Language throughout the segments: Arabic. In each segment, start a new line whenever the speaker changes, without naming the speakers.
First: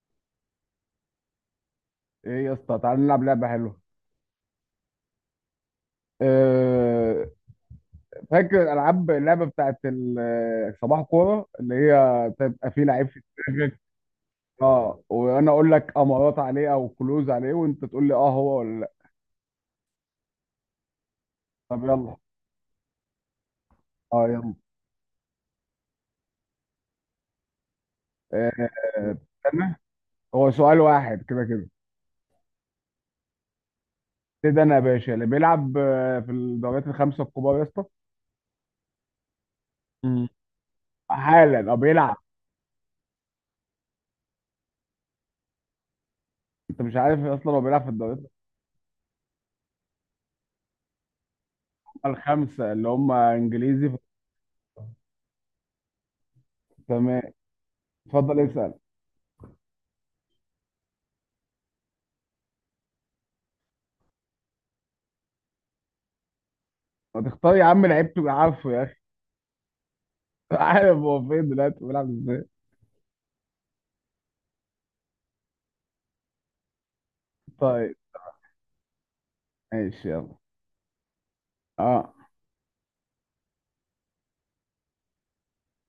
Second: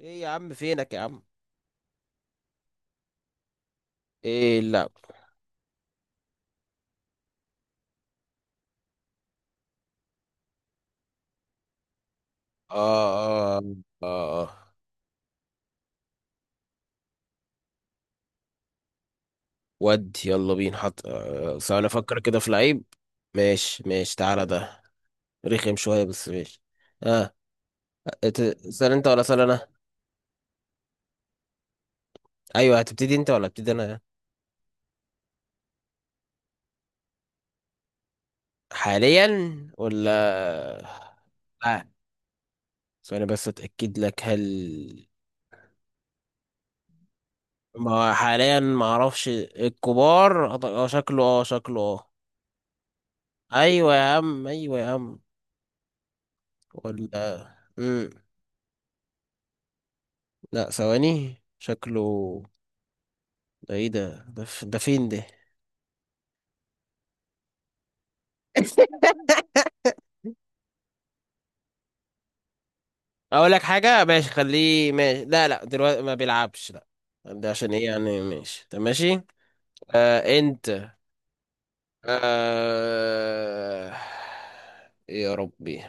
ايه يا عم، فينك يا عم؟
ايه يا اسطى، تعال نلعب لعبه حلوه.
ايه لا.
أه. فاكر العاب اللعبه بتاعت صباح كوره اللي هي تبقى
اه،
فيه لعيب في
اه،
دماغك.
اه.
اه، وانا اقول لك امارات عليه او كلوز عليه، وانت تقول لي اه هو ولا لا.
ود يلا بينا حط،
طب
ثواني
يلا.
افكر كده في لعيب. ماشي ماشي،
اه
تعالى
يلا.
ده. رخم شوية بس، ماشي. اه.
أه.
اسال انت ولا اسال انا؟
استنى، هو سؤال واحد كده كده.
ايوه، هتبتدي انت ولا ابتدي انا؟
ابتدي انا يا باشا. اللي بيلعب في الدوريات الخمسه الكبار يا اسطى.
حاليا ولا.
مم. حالا او
اه،
بيلعب.
ثواني بس اتاكد لك. هل
انت مش عارف اصلا هو بيلعب في
ما هو
الدوريات
حاليا، ما اعرفش الكبار، اه شكله، اه شكله اه؟
الخمسه اللي هم انجليزي؟
ايوه يا عم، ايوه يا عم.
تمام،
ولا مم.
اتفضل اسال.
لا، ثواني شكله ده. ايه ده، ده فين ده؟
ما تختار يا عم لعيب تبقى عارفه يا اخي. عارف هو فين دلوقتي بيلعب ازاي.
اقول لك حاجه، ماشي خليه ماشي. لا لا، دلوقتي ما بيلعبش، لا. ده عشان ايه
طيب،
يعني؟ ماشي، طب ماشي.
ماشي يلا.
آه انت.
اه،
آه يا ربي.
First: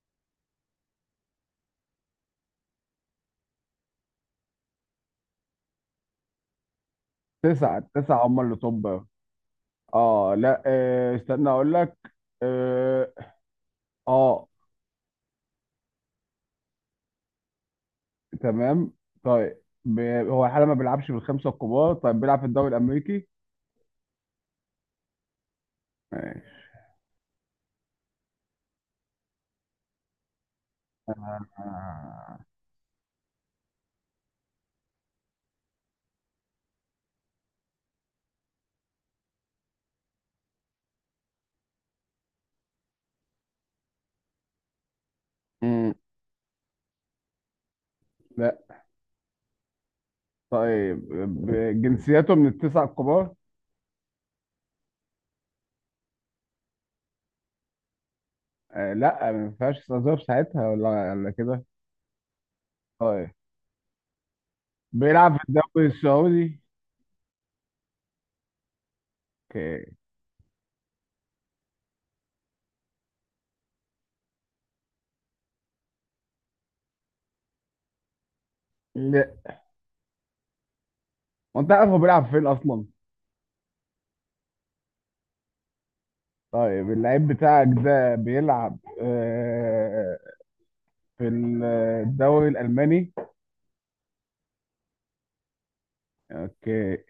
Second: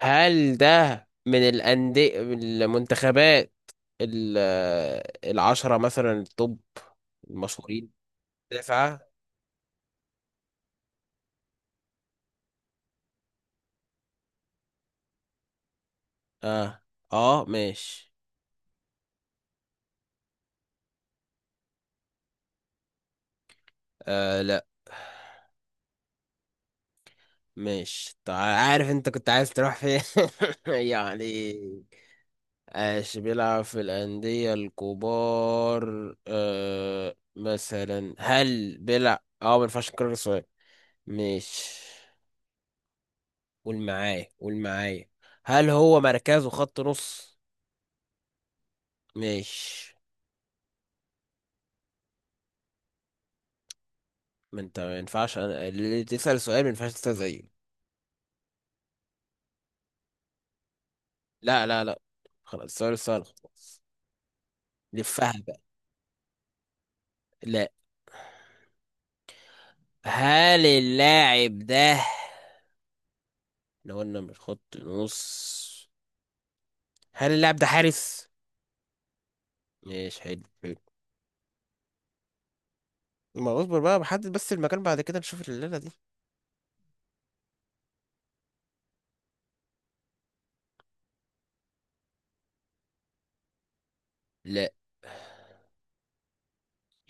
هل ده من الانديه من المنتخبات ال- العشره مثلا، التوب،
تسعة
المشهورين؟
التسعة هم اللي طب.
تسعه.
اه لا، استنى اقول لك. اه, آه.
اه اه ماشي.
تمام. طيب هو حالا ما بيلعبش بالخمسة الكبار. طيب بيلعب في الدوري الامريكي؟
آه لا،
ماشي.
ماشي طيب. عارف انت كنت عايز تروح فين؟ يعني.
آه.
ايش بيلعب في الأندية الكبار؟ مثلا، هل بيلعب اه؟ ما ينفعش نكرر السؤال. ماشي. قول معايا، قول معايا، هل
مم.
هو مركزه خط نص؟
لا.
ماشي.
طيب جنسياته من التسعة الكبار.
ما انت، ما ينفعش انا اللي تسأل سؤال، ما ينفعش تسأل زيه.
آه لا، ما ينفعش استظهر ساعتها ولا كده.
لا لا لا، خلاص، السؤال سهل
طيب،
خلاص. لفها
بيلعب في
بقى.
الدوري السعودي.
لا.
اوكي.
هل اللاعب ده، لو قلنا من خط نص، هل اللاعب ده حارس؟
لا.
ماشي، حلو حلو.
وانت عارف هو بيلعب فين اصلا؟
ما اصبر بقى، بحدد بس المكان، بعد كده نشوف الليلة دي.
طيب اللعيب بتاعك ده بيلعب في الدوري الالماني.
لا.
اوكي.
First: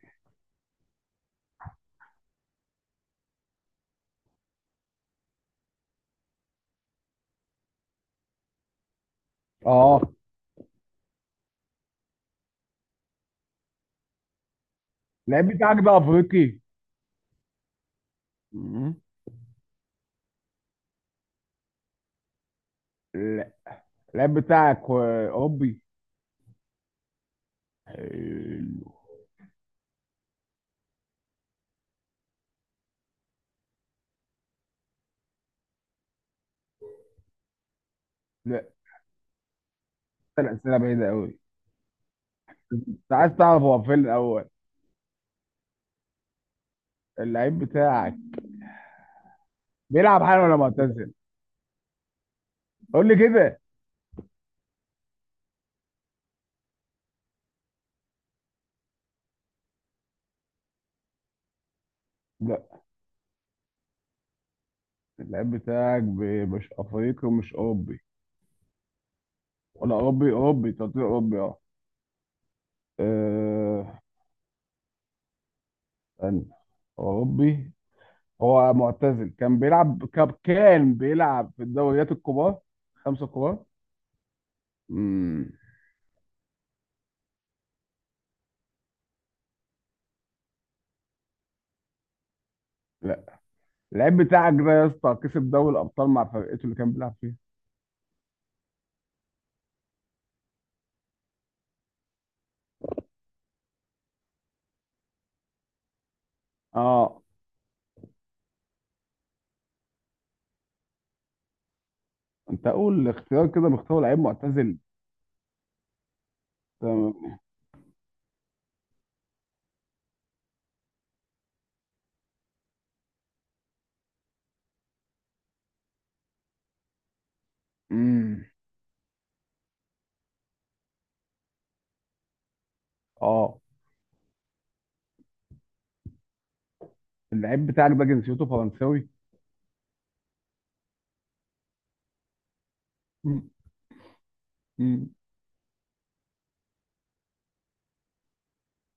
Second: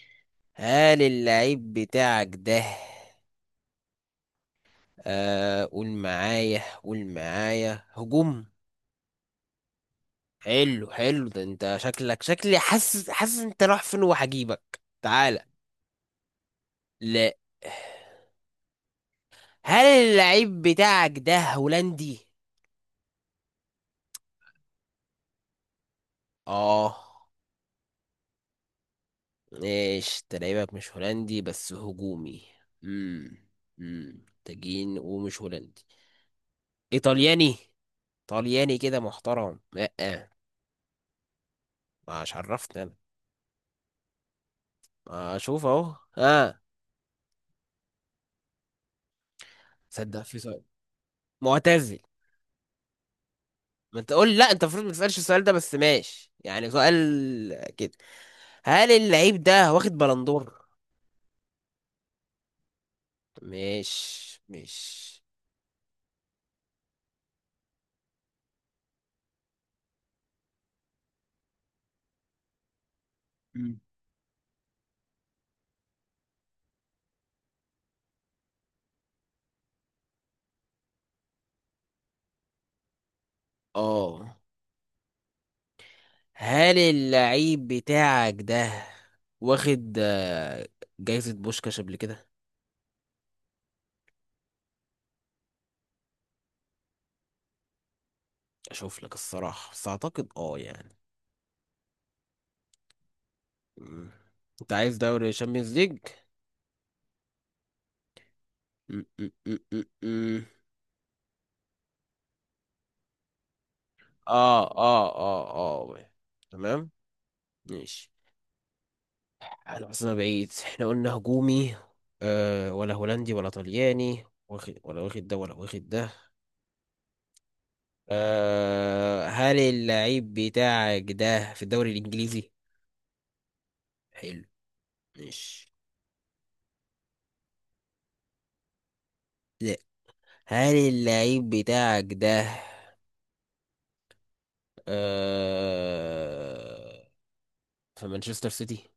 هل اللعيب بتاعك ده، قول معايا، قول معايا، هجوم؟
اه،
حلو حلو، ده انت شكلك شكلي، حاسس حاسس انت رايح فين، وهجيبك تعالى.
اللعيب بتاعك ده افريقي؟
لا.
مم.
هل اللعيب بتاعك ده هولندي؟
لا، اللعيب بتاعك اوروبي.
اه.
حلو.
ايش تلاعبك، مش هولندي بس هجومي. امم تجين ومش هولندي، ايطالياني،
لا،
طلياني كده محترم. لا.
ثلاث اسئله بعيده قوي.
مش عرفتني انا.
انت عايز تعرف هو فين الاول؟
ما اشوف اهو اه.
اللعيب بتاعك
صدق،
بيلعب
في
حالا ولا
سؤال.
معتزل؟
معتزل.
قول لي كده.
ما انت قول، لا انت المفروض ما تسالش السؤال ده، بس ماشي يعني سؤال كده. هل اللعيب ده واخد بلندور؟
لا،
مش.
اللعيب بتاعك مش افريقي ومش اوروبي. ولا اوروبي، اوروبي تعتبر اوروبي اه.
مم.
آه. استنى، هو اوروبي. هو معتزل، كان بيلعب كان بيلعب في الدوريات الكبار، خمسة كبار.
اه،
امم.
هل اللعيب بتاعك ده واخد، جايزة بوشكاش قبل كده؟
لا. اللعيب بتاعك ده يا اسطى كسب دوري الابطال مع فرقته اللي كان بيلعب فيها.
اشوف لك الصراحة، بس اعتقد اه يعني. مم. انت عايز دوري شامبيونز ليج.
اه،
مم، مم، مم، مم، مم.
انت اقول اختيار كده، مختار لعيب
اه
معتزل.
اه اه. اه تمام
تمام.
ماشي. انا بس انا بعيد احنا قلنا هجومي، ولا هولندي، ولا طلياني، واخد ولا، واخد ده ولا، واخد ده.
امم.
هل اللعيب بتاعك ده في الدوري الانجليزي؟
اه،
حلو ماشي.
اللعيب بتاعك ده جنسيته فرنساوي؟
هل اللعيب بتاعك ده
مم. مم.
آه... في مانشستر سيتي؟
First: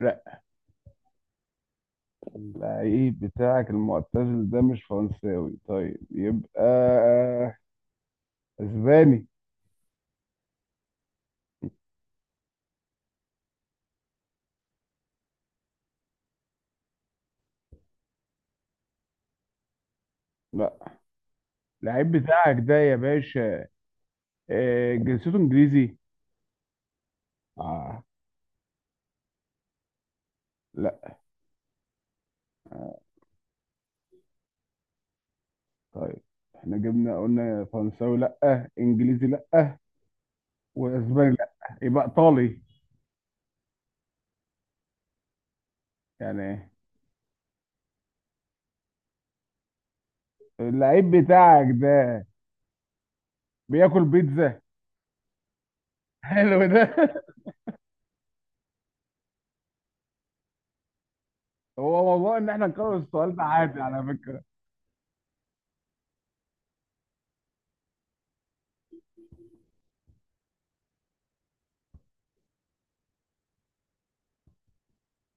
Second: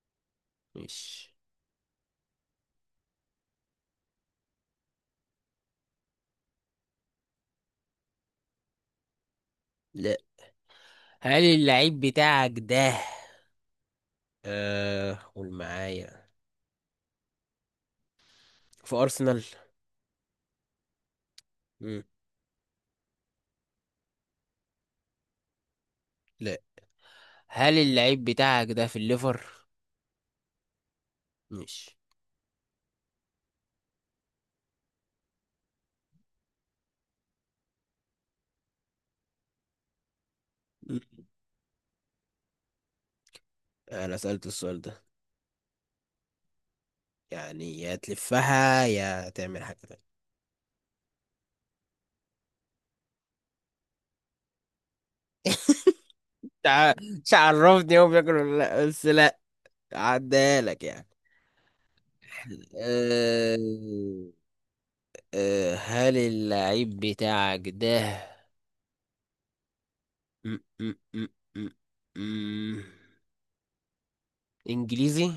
لا،
مش
اللعيب بتاعك المعتزل ده مش فرنساوي. طيب يبقى اسباني.
لا. هل اللعيب بتاعك ده، قول معايا، في أرسنال؟
لا،
مم.
اللعيب بتاعك ده يا باشا جنسيته انجليزي.
لا. هل
آه.
اللعيب بتاعك ده في الليفر؟
لا.
مش.
طيب احنا جبنا قلنا فرنساوي لا، انجليزي لا،
مم.
واسباني لا. يبقى ايطالي
أنا سألت السؤال ده
يعني.
يعني، يا تلفها يا تعمل حاجة تانية.
اللعيب بتاعك ده بياكل بيتزا. حلو ده.
تع- مش عرفني هو بياكل ولا لا، بس لا، عدالك يعني.
هو موضوع ان احنا نكرر السؤال ده عادي على
أه...
فكرة.
أه، هل اللعيب بتاعك ده م- م- م- م- م- انجليزي؟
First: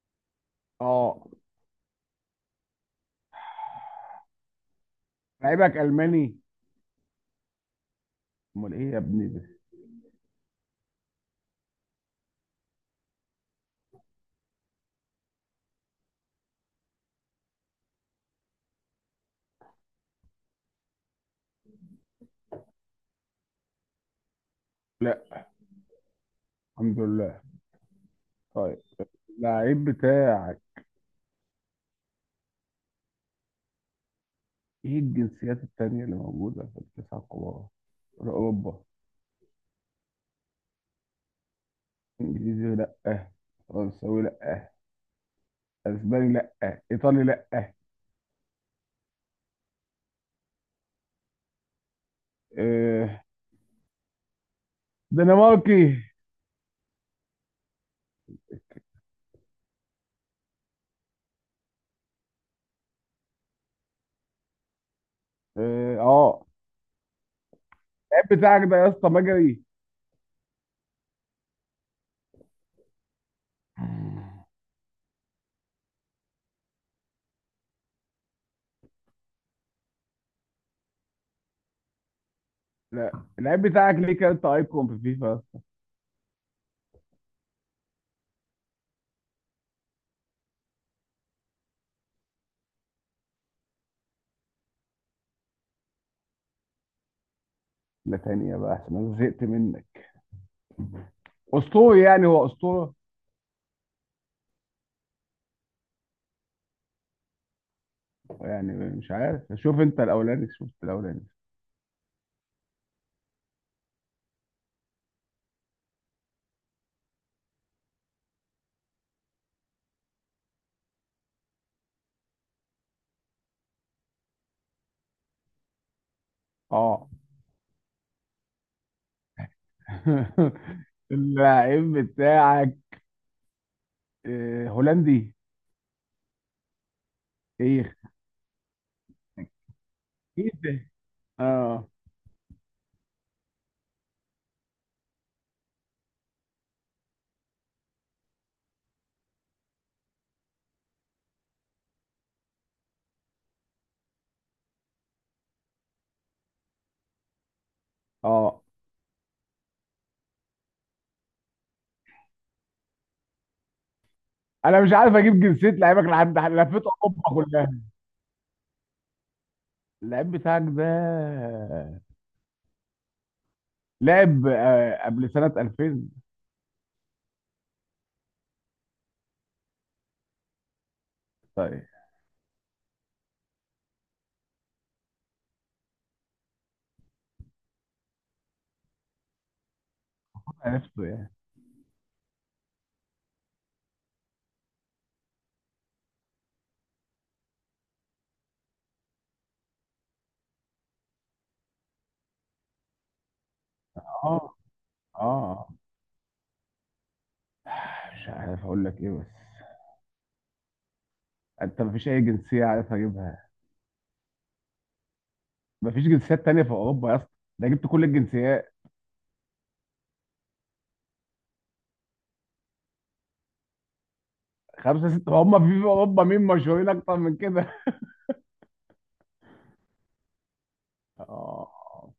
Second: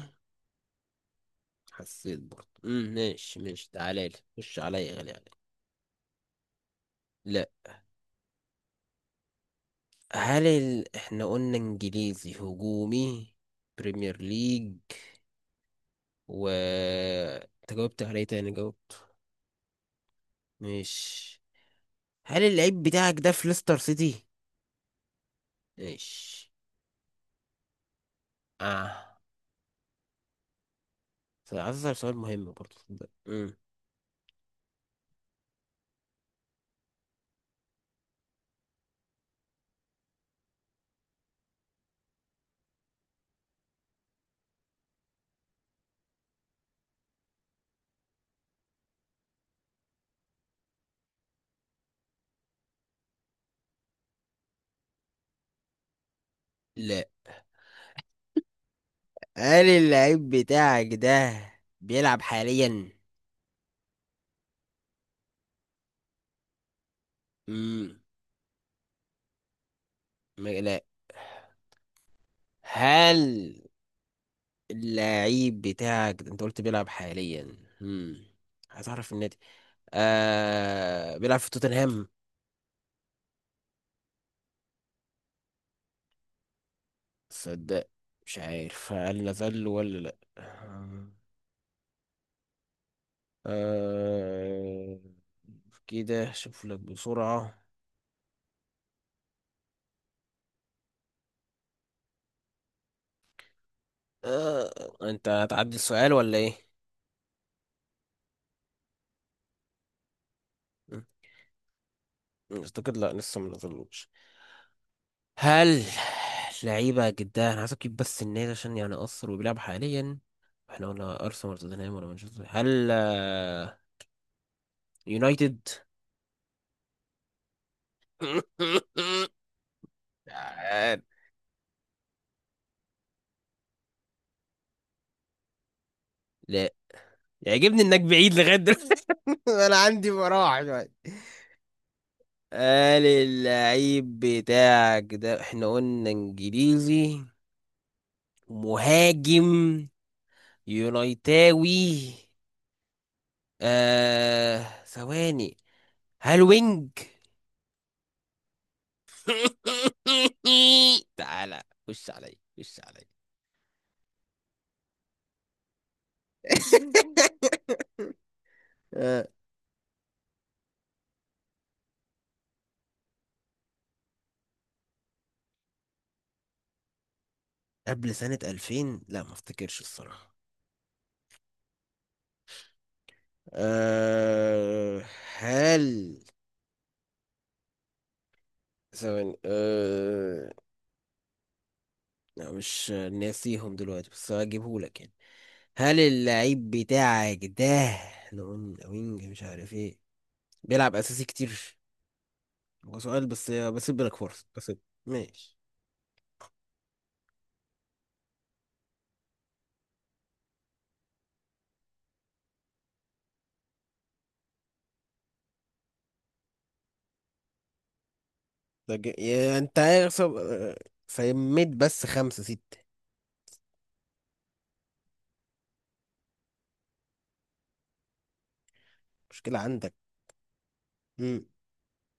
اه،
حسيت برضه، ماشي ماشي، تعالى لي، خش عليا، غالي عليا.
لعيبك الماني؟
لا.
امال ايه يا ابني ده؟
هل احنا قلنا انجليزي، هجومي، بريمير ليج، و انت جاوبت عليه تاني جاوبت. ماشي. هل اللعيب بتاعك ده في ليستر سيتي؟
لا.
ماشي.
الحمد لله. طيب،
اه،
اللعيب بتاعك،
عايز اسأل سؤال مهم برضه صدق. مم.
ايه الجنسيات التانية اللي موجودة في التسعة الكبار، اوروبا؟ انجليزي لا، فرنساوي لا، اسباني لا، ايطالي لا، آه، دنماركي.
لا. هل اللعيب بتاعك ده بيلعب حاليا؟
اه. آه.
امم.
اللعيب بتاعك ده يا اسطى مجري؟
لا. هل اللعيب بتاعك ده، انت قلت بيلعب حاليا، امم، هتعرف النادي، آه بيلعب في توتنهام؟
لا. اللعيب بتاعك ليه كارت ايكون في فيفا؟
صدق مش عارف، هل نزل ولا لا. آه كده، شوف لك بسرعة.
لا تانية بقى عشان انا زهقت منك. اسطوري يعني، هو اسطوره
آه انت هتعدي السؤال ولا ايه؟
يعني. مش عارف، شوف انت الاولاني، شوف انت
مم.
الاولاني.
اعتقد لا، لسه ما نزلوش. هل لعيبة جدا، أنا عايز أجيب بس النادي عشان يعني أثر، وبيلعب حاليا. احنا قلنا أرسنال ولا توتنهام ولا مانشستر، هل يونايتد؟
اه.
آه،
اللعيب بتاعك هولندي.
لا. يعجبني
ايه؟
إنك بعيد لغاية دلوقتي أنا عندي
ايه
مراحل
ده؟
دلوقتي.
اه.
قال اللعيب بتاعك ده، احنا قلنا انجليزي، مهاجم، يونايتاوي، ثواني، هل وينج؟
اه.
تعالى، خش علي، خش علي
انا مش عارف اجيب جنسيه لعيبك، لحد لفيت اوروبا كلها.
آه،
اللعيب بتاعك ده لعب قبل سنة 2000.
قبل سنة 2000؟ لا ما افتكرش الصراحة.
طيب
أه هل، ثواني،
عرفته يعني.
لا مش ناسيهم دلوقتي بس هجيبه لك يعني. هل اللعيب بتاعك ده لون وينج مش عارف ايه، بيلعب اساسي كتير؟ هو سؤال بس، بسيب لك فرصة
اه.
بس. ماشي.
اه مش عارف اقول لك ايه بس. انت مفيش اي جنسية عارف اجيبها. مفيش جنسيات تانية في اوروبا يا اسطى. ده جبت كل الجنسيات.
ده يا انت عارف سميت بس خمسة ستة.
خمسة ستة هم في اوروبا، مين مشهورين اكتر من كده؟
مشكلة عندك. مم.
اه.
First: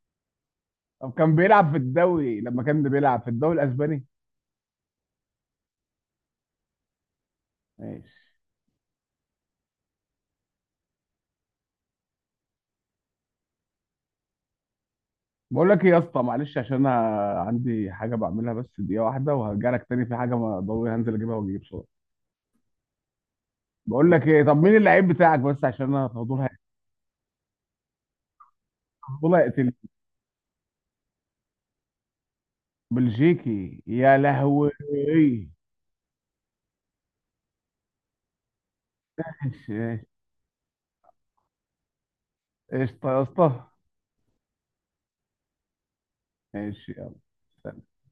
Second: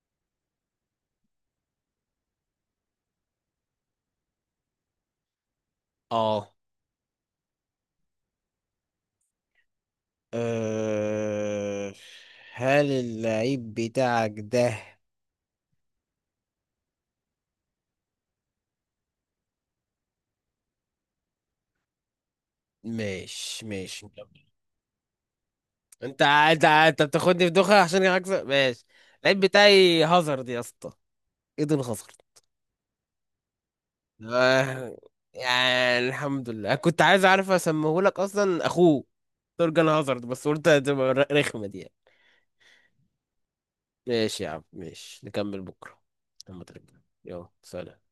طب كان بيلعب في الدوري، لما كان بيلعب في الدوري الاسباني.
اه.
ماشي.
أه... هل اللعيب بتاعك ده؟
بقول لك ايه يا اسطى، معلش، عشان انا عندي حاجة بعملها بس دقيقة واحدة وهرجع لك تاني، في حاجة ما ضروري هنزل اجيبها واجيب صورة.
ماشي، ماشي
بقول لك ايه،
مكمل.
طب مين اللعيب بتاعك بس عشان انا
انت
فضول
انت انت بتاخدني في دوخة عشان اكسب، ماشي.
فضول
اللعيب
هيقتل.
بتاعي هازارد يا اسطى، ايدن هازارد.
بلجيكي يا لهوي.
آه،
ماشي.
يعني الحمد لله، كنت عايز اعرف اسميه لك اصلا اخوه تورجان
ماشي.
هازارد، بس قلت هتبقى رخمة دي يعني.
قشطه يا اسطى.
ماشي يا عم، ماشي نكمل بكرة لما
ماشي
ترجع. يلا
يلا
سلام.